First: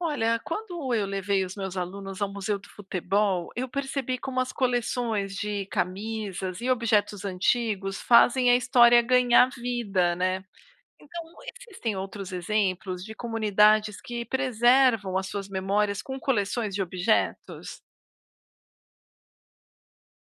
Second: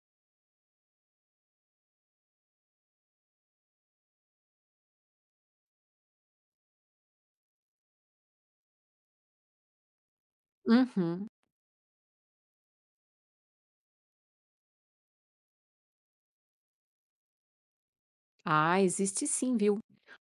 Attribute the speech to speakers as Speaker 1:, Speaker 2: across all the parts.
Speaker 1: Olha, quando eu levei os meus alunos ao Museu do Futebol, eu percebi como as coleções de camisas e objetos antigos fazem a história ganhar vida, né? Então,
Speaker 2: Uhum.
Speaker 1: existem outros exemplos de comunidades que preservam as suas memórias com coleções de objetos?
Speaker 2: Ah, existe sim, viu?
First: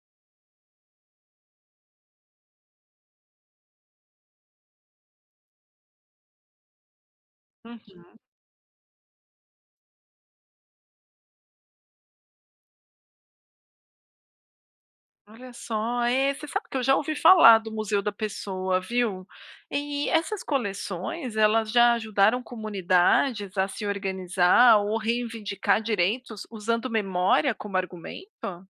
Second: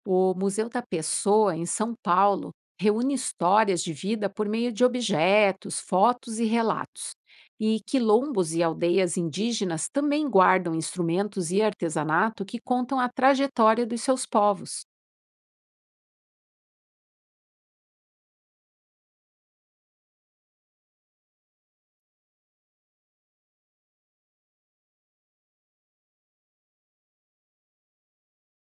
Speaker 2: O Museu da Pessoa, em São Paulo, reúne histórias de vida por meio de objetos, fotos e relatos. E
Speaker 1: Uhum.
Speaker 2: quilombos e aldeias indígenas também guardam instrumentos e artesanato que contam a trajetória dos seus povos.
Speaker 1: Olha só, você sabe que eu já ouvi falar do Museu da Pessoa, viu? E essas coleções, elas já ajudaram comunidades a se organizar ou reivindicar direitos usando memória como argumento?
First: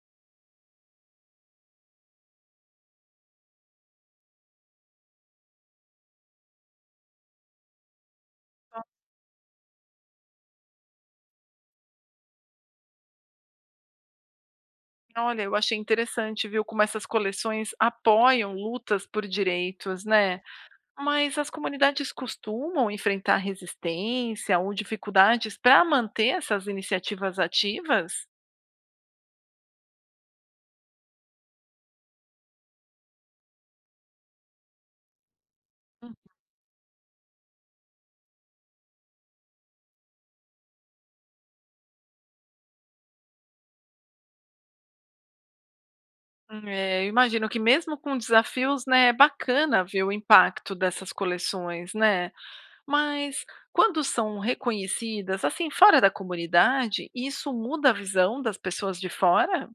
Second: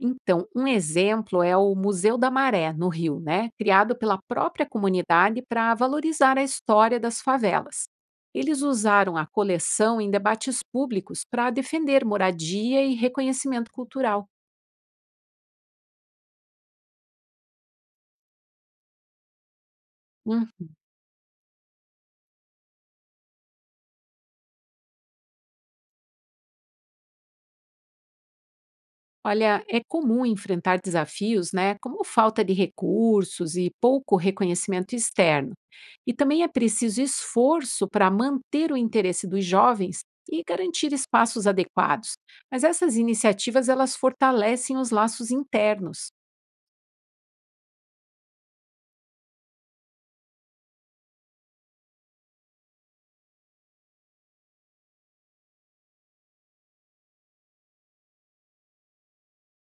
Speaker 2: Então, um exemplo é o Museu da Maré, no Rio, né? Criado pela própria comunidade para valorizar a história das favelas. Eles usaram a coleção em debates públicos para defender moradia e reconhecimento cultural.
Speaker 1: Olha, eu achei interessante, viu, como essas coleções apoiam lutas por direitos, né? Mas as comunidades costumam enfrentar resistência ou dificuldades para manter essas iniciativas ativas?
Speaker 2: Olha, é comum enfrentar desafios, né, como falta de recursos e pouco reconhecimento externo. E também é preciso esforço para manter o interesse dos jovens e garantir espaços adequados. Mas essas iniciativas, elas fortalecem os laços internos.
Speaker 1: É, eu imagino que mesmo com desafios, né, é bacana ver o impacto dessas coleções, né? Mas quando são reconhecidas, assim, fora da comunidade, isso muda a visão das pessoas de fora?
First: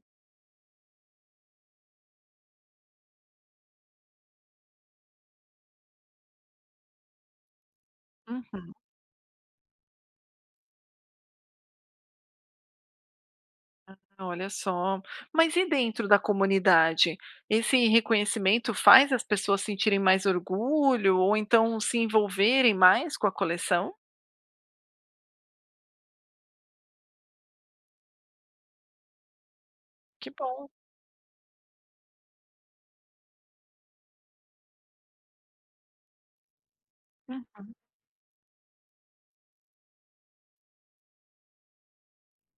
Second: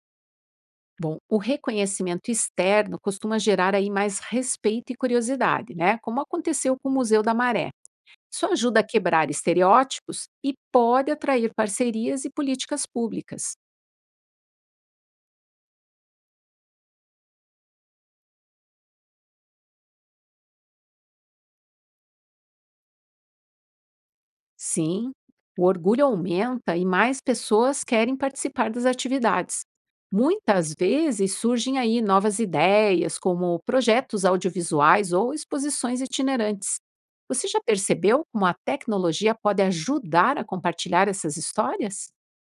Speaker 2: Bom, o reconhecimento externo costuma gerar aí mais respeito e curiosidade, né? Como aconteceu com o Museu da Maré. Isso
Speaker 1: Uhum,
Speaker 2: ajuda a quebrar estereótipos e pode atrair parcerias e políticas públicas.
Speaker 1: olha só. Mas e dentro da comunidade? Esse reconhecimento faz as pessoas sentirem mais orgulho ou então se envolverem mais com a coleção?
Speaker 2: Sim, o orgulho aumenta e mais pessoas querem participar das atividades.
Speaker 1: Que bom.
Speaker 2: Muitas vezes surgem aí novas ideias, como projetos audiovisuais ou exposições itinerantes. Você já percebeu como a tecnologia pode ajudar a compartilhar essas histórias?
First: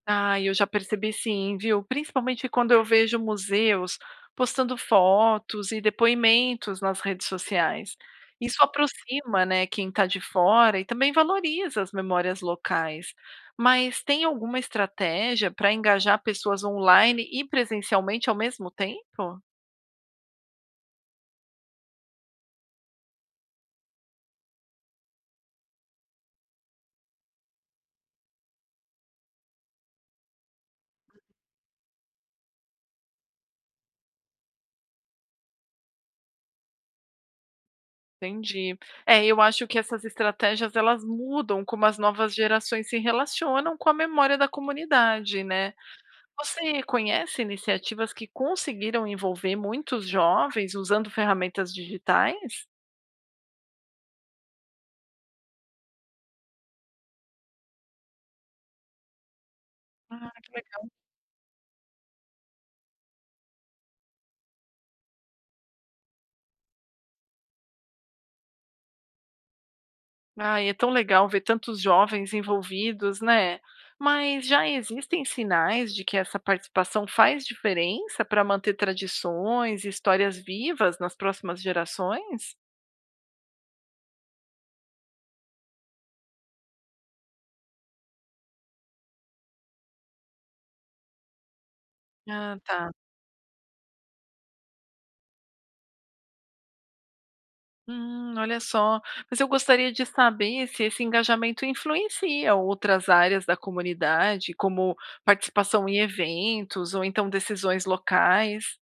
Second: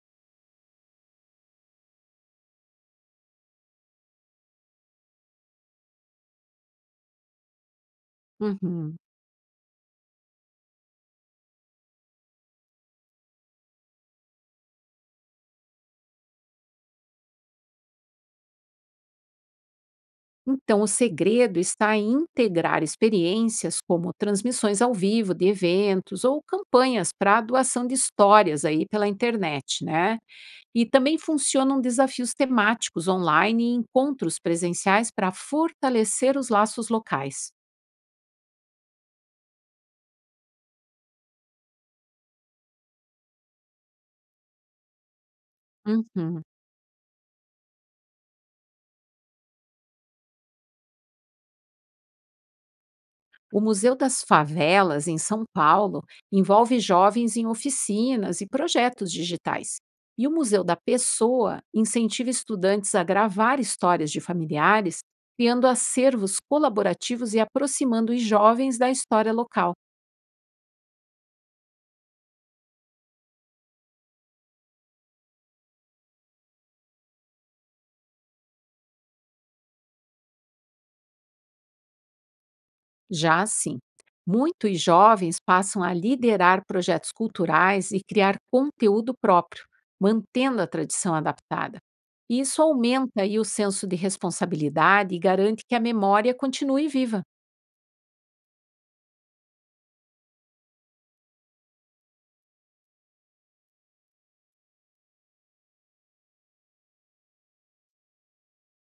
Speaker 1: Ah, eu já percebi sim, viu? Principalmente quando eu vejo museus postando fotos e depoimentos nas redes sociais. Isso
Speaker 2: Uhum.
Speaker 1: aproxima, né, quem está de fora e também valoriza as memórias locais. Mas tem alguma estratégia para engajar pessoas online e presencialmente ao mesmo tempo?
Speaker 2: Então, o segredo está em integrar experiências como transmissões ao vivo de eventos ou campanhas para doação de histórias aí pela internet, né? E também funcionam desafios temáticos online e encontros presenciais para fortalecer os laços locais.
Speaker 1: Entendi. É, eu acho que essas estratégias elas mudam como as novas gerações se relacionam com a memória da comunidade, né?
Speaker 2: Uhum.
Speaker 1: Você conhece iniciativas que conseguiram envolver muitos jovens usando ferramentas digitais?
Speaker 2: O Museu das Favelas, em São Paulo, envolve jovens em oficinas e projetos digitais. E
Speaker 1: Ah,
Speaker 2: o
Speaker 1: que
Speaker 2: Museu da
Speaker 1: legal.
Speaker 2: Pessoa incentiva estudantes a gravar histórias de familiares, criando acervos colaborativos e aproximando os jovens da história local.
Speaker 1: Ai, é tão legal ver tantos jovens envolvidos, né? Mas já existem sinais de que essa participação faz diferença para manter tradições e histórias vivas nas próximas gerações?
Speaker 2: Já assim, muitos jovens passam a liderar projetos culturais e criar conteúdo próprio, mantendo a tradição adaptada. E
Speaker 1: Ah,
Speaker 2: isso
Speaker 1: tá.
Speaker 2: aumenta aí o senso de responsabilidade e garante que a memória continue viva.
Speaker 1: Olha só. Mas eu gostaria de saber se esse engajamento influencia outras áreas da comunidade, como participação em eventos ou então decisões locais.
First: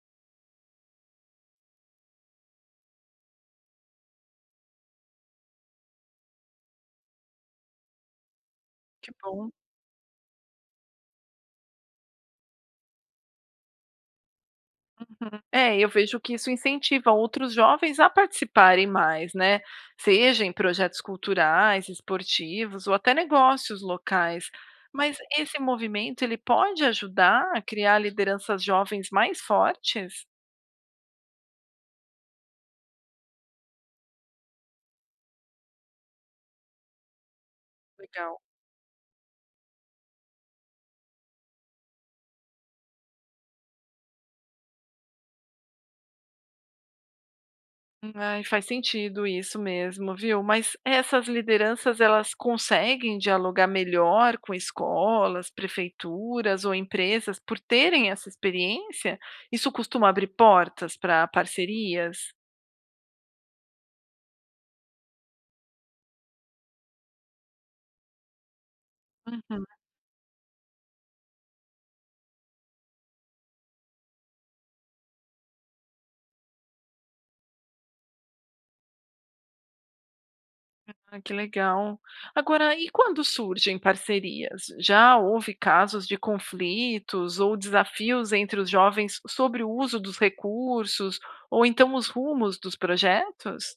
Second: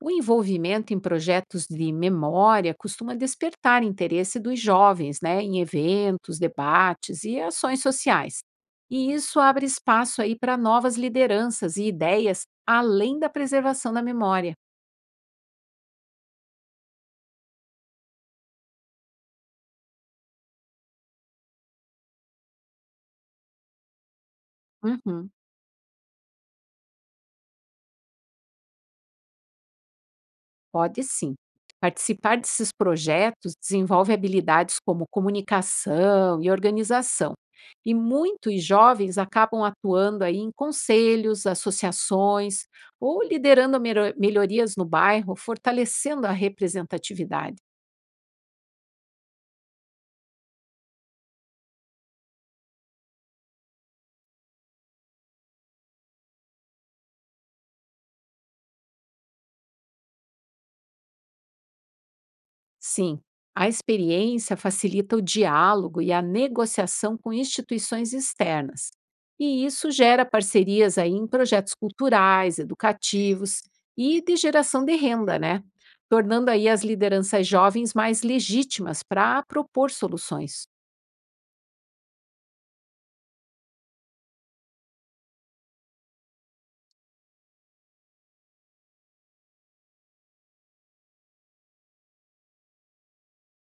Speaker 2: O envolvimento em projetos de memória costuma despertar interesse dos jovens, né, em eventos, debates e ações sociais.
Speaker 1: Que
Speaker 2: E isso
Speaker 1: bom.
Speaker 2: abre espaço aí para novas lideranças e ideias além da preservação da memória.
Speaker 1: Uhum. É, eu vejo que isso incentiva outros jovens a participarem mais, né? Seja em projetos culturais, esportivos ou até negócios locais. Mas
Speaker 2: Uhum.
Speaker 1: esse movimento, ele pode ajudar a criar lideranças jovens mais fortes?
Speaker 2: Pode sim. Participar desses projetos desenvolve habilidades como comunicação e organização. E
Speaker 1: Legal.
Speaker 2: muitos jovens acabam atuando aí em conselhos, associações ou liderando melhorias no bairro, fortalecendo a representatividade.
Speaker 1: Ai, faz sentido isso mesmo, viu? Mas essas lideranças, elas conseguem dialogar melhor com escolas, prefeituras ou empresas por terem essa experiência? Isso costuma abrir portas para parcerias?
Speaker 2: Sim, a experiência facilita o diálogo e a negociação com instituições externas.
Speaker 1: Uhum,
Speaker 2: E isso gera parcerias aí em projetos culturais, educativos e de geração de renda, né? Tornando aí as lideranças jovens mais legítimas para propor soluções.
Speaker 1: ah, que legal. Agora, e quando surgem parcerias? Já houve casos de conflitos ou desafios entre os jovens sobre o uso dos recursos ou então os rumos dos projetos?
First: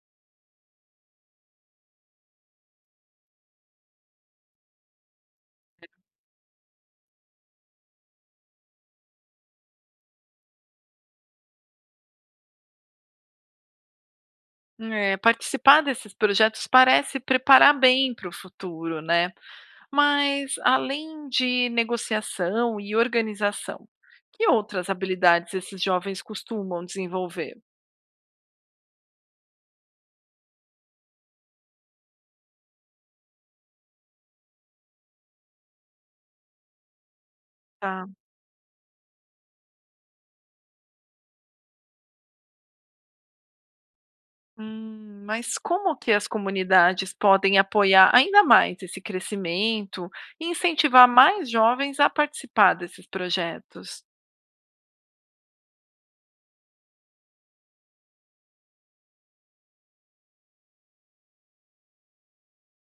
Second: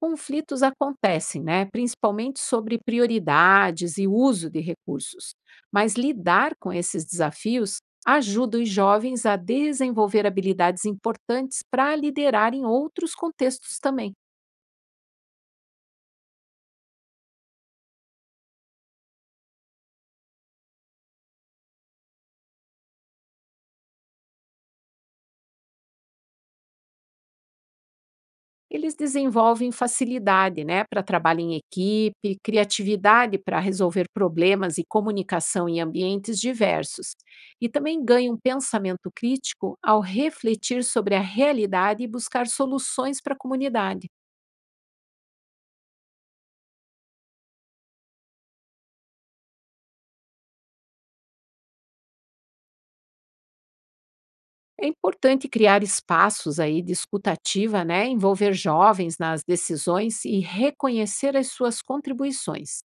Speaker 2: Conflitos acontecem, né? Principalmente sobre prioridades e uso de recursos. Mas lidar com esses desafios ajuda os jovens a desenvolver habilidades importantes para liderar em outros contextos também.
Speaker 1: É, participar desses projetos parece preparar bem para o futuro, né? Mas além de negociação e organização, que outras habilidades esses jovens costumam desenvolver?
Speaker 2: Eles desenvolvem facilidade, né, para trabalho em equipe, criatividade para resolver problemas e comunicação em ambientes diversos. E também
Speaker 1: Tá.
Speaker 2: ganham pensamento crítico ao refletir sobre a realidade e buscar soluções para a comunidade.
Speaker 1: Mas como que as comunidades podem apoiar ainda mais esse crescimento e incentivar mais jovens a participar desses projetos?
Speaker 2: É importante criar espaços aí de escuta ativa, né? Envolver jovens nas decisões e reconhecer as suas contribuições.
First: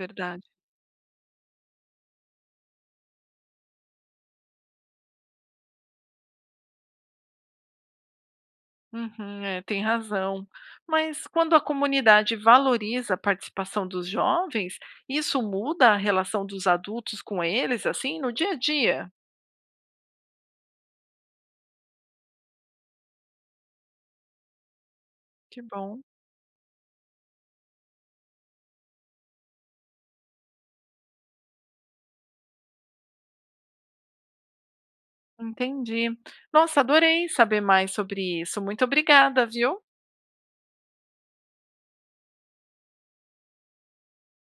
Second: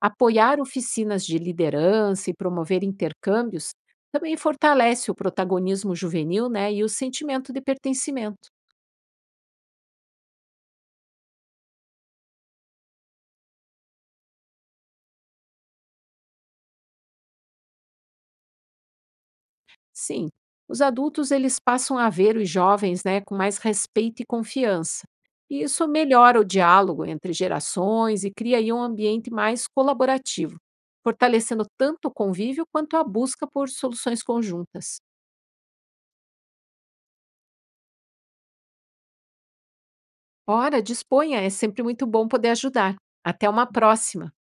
Speaker 1: Verdade.
Speaker 2: Apoiar oficinas de liderança e promover intercâmbios também fortalece o protagonismo juvenil, né? E o sentimento de pertencimento.
Speaker 1: Uhum, é, tem razão. Mas quando a comunidade valoriza a participação dos jovens, isso muda a relação dos adultos com eles, assim, no dia a dia?
Speaker 2: Sim, os adultos, eles passam a ver os jovens, né, com mais respeito e confiança.
Speaker 1: Que
Speaker 2: E isso
Speaker 1: bom.
Speaker 2: melhora o diálogo entre gerações e cria aí um ambiente mais colaborativo, fortalecendo tanto o convívio quanto a busca por soluções conjuntas.
Speaker 1: Entendi. Nossa, adorei saber mais sobre isso. Muito obrigada, viu?
Speaker 2: Ora, disponha, é sempre muito bom poder ajudar. Até uma próxima!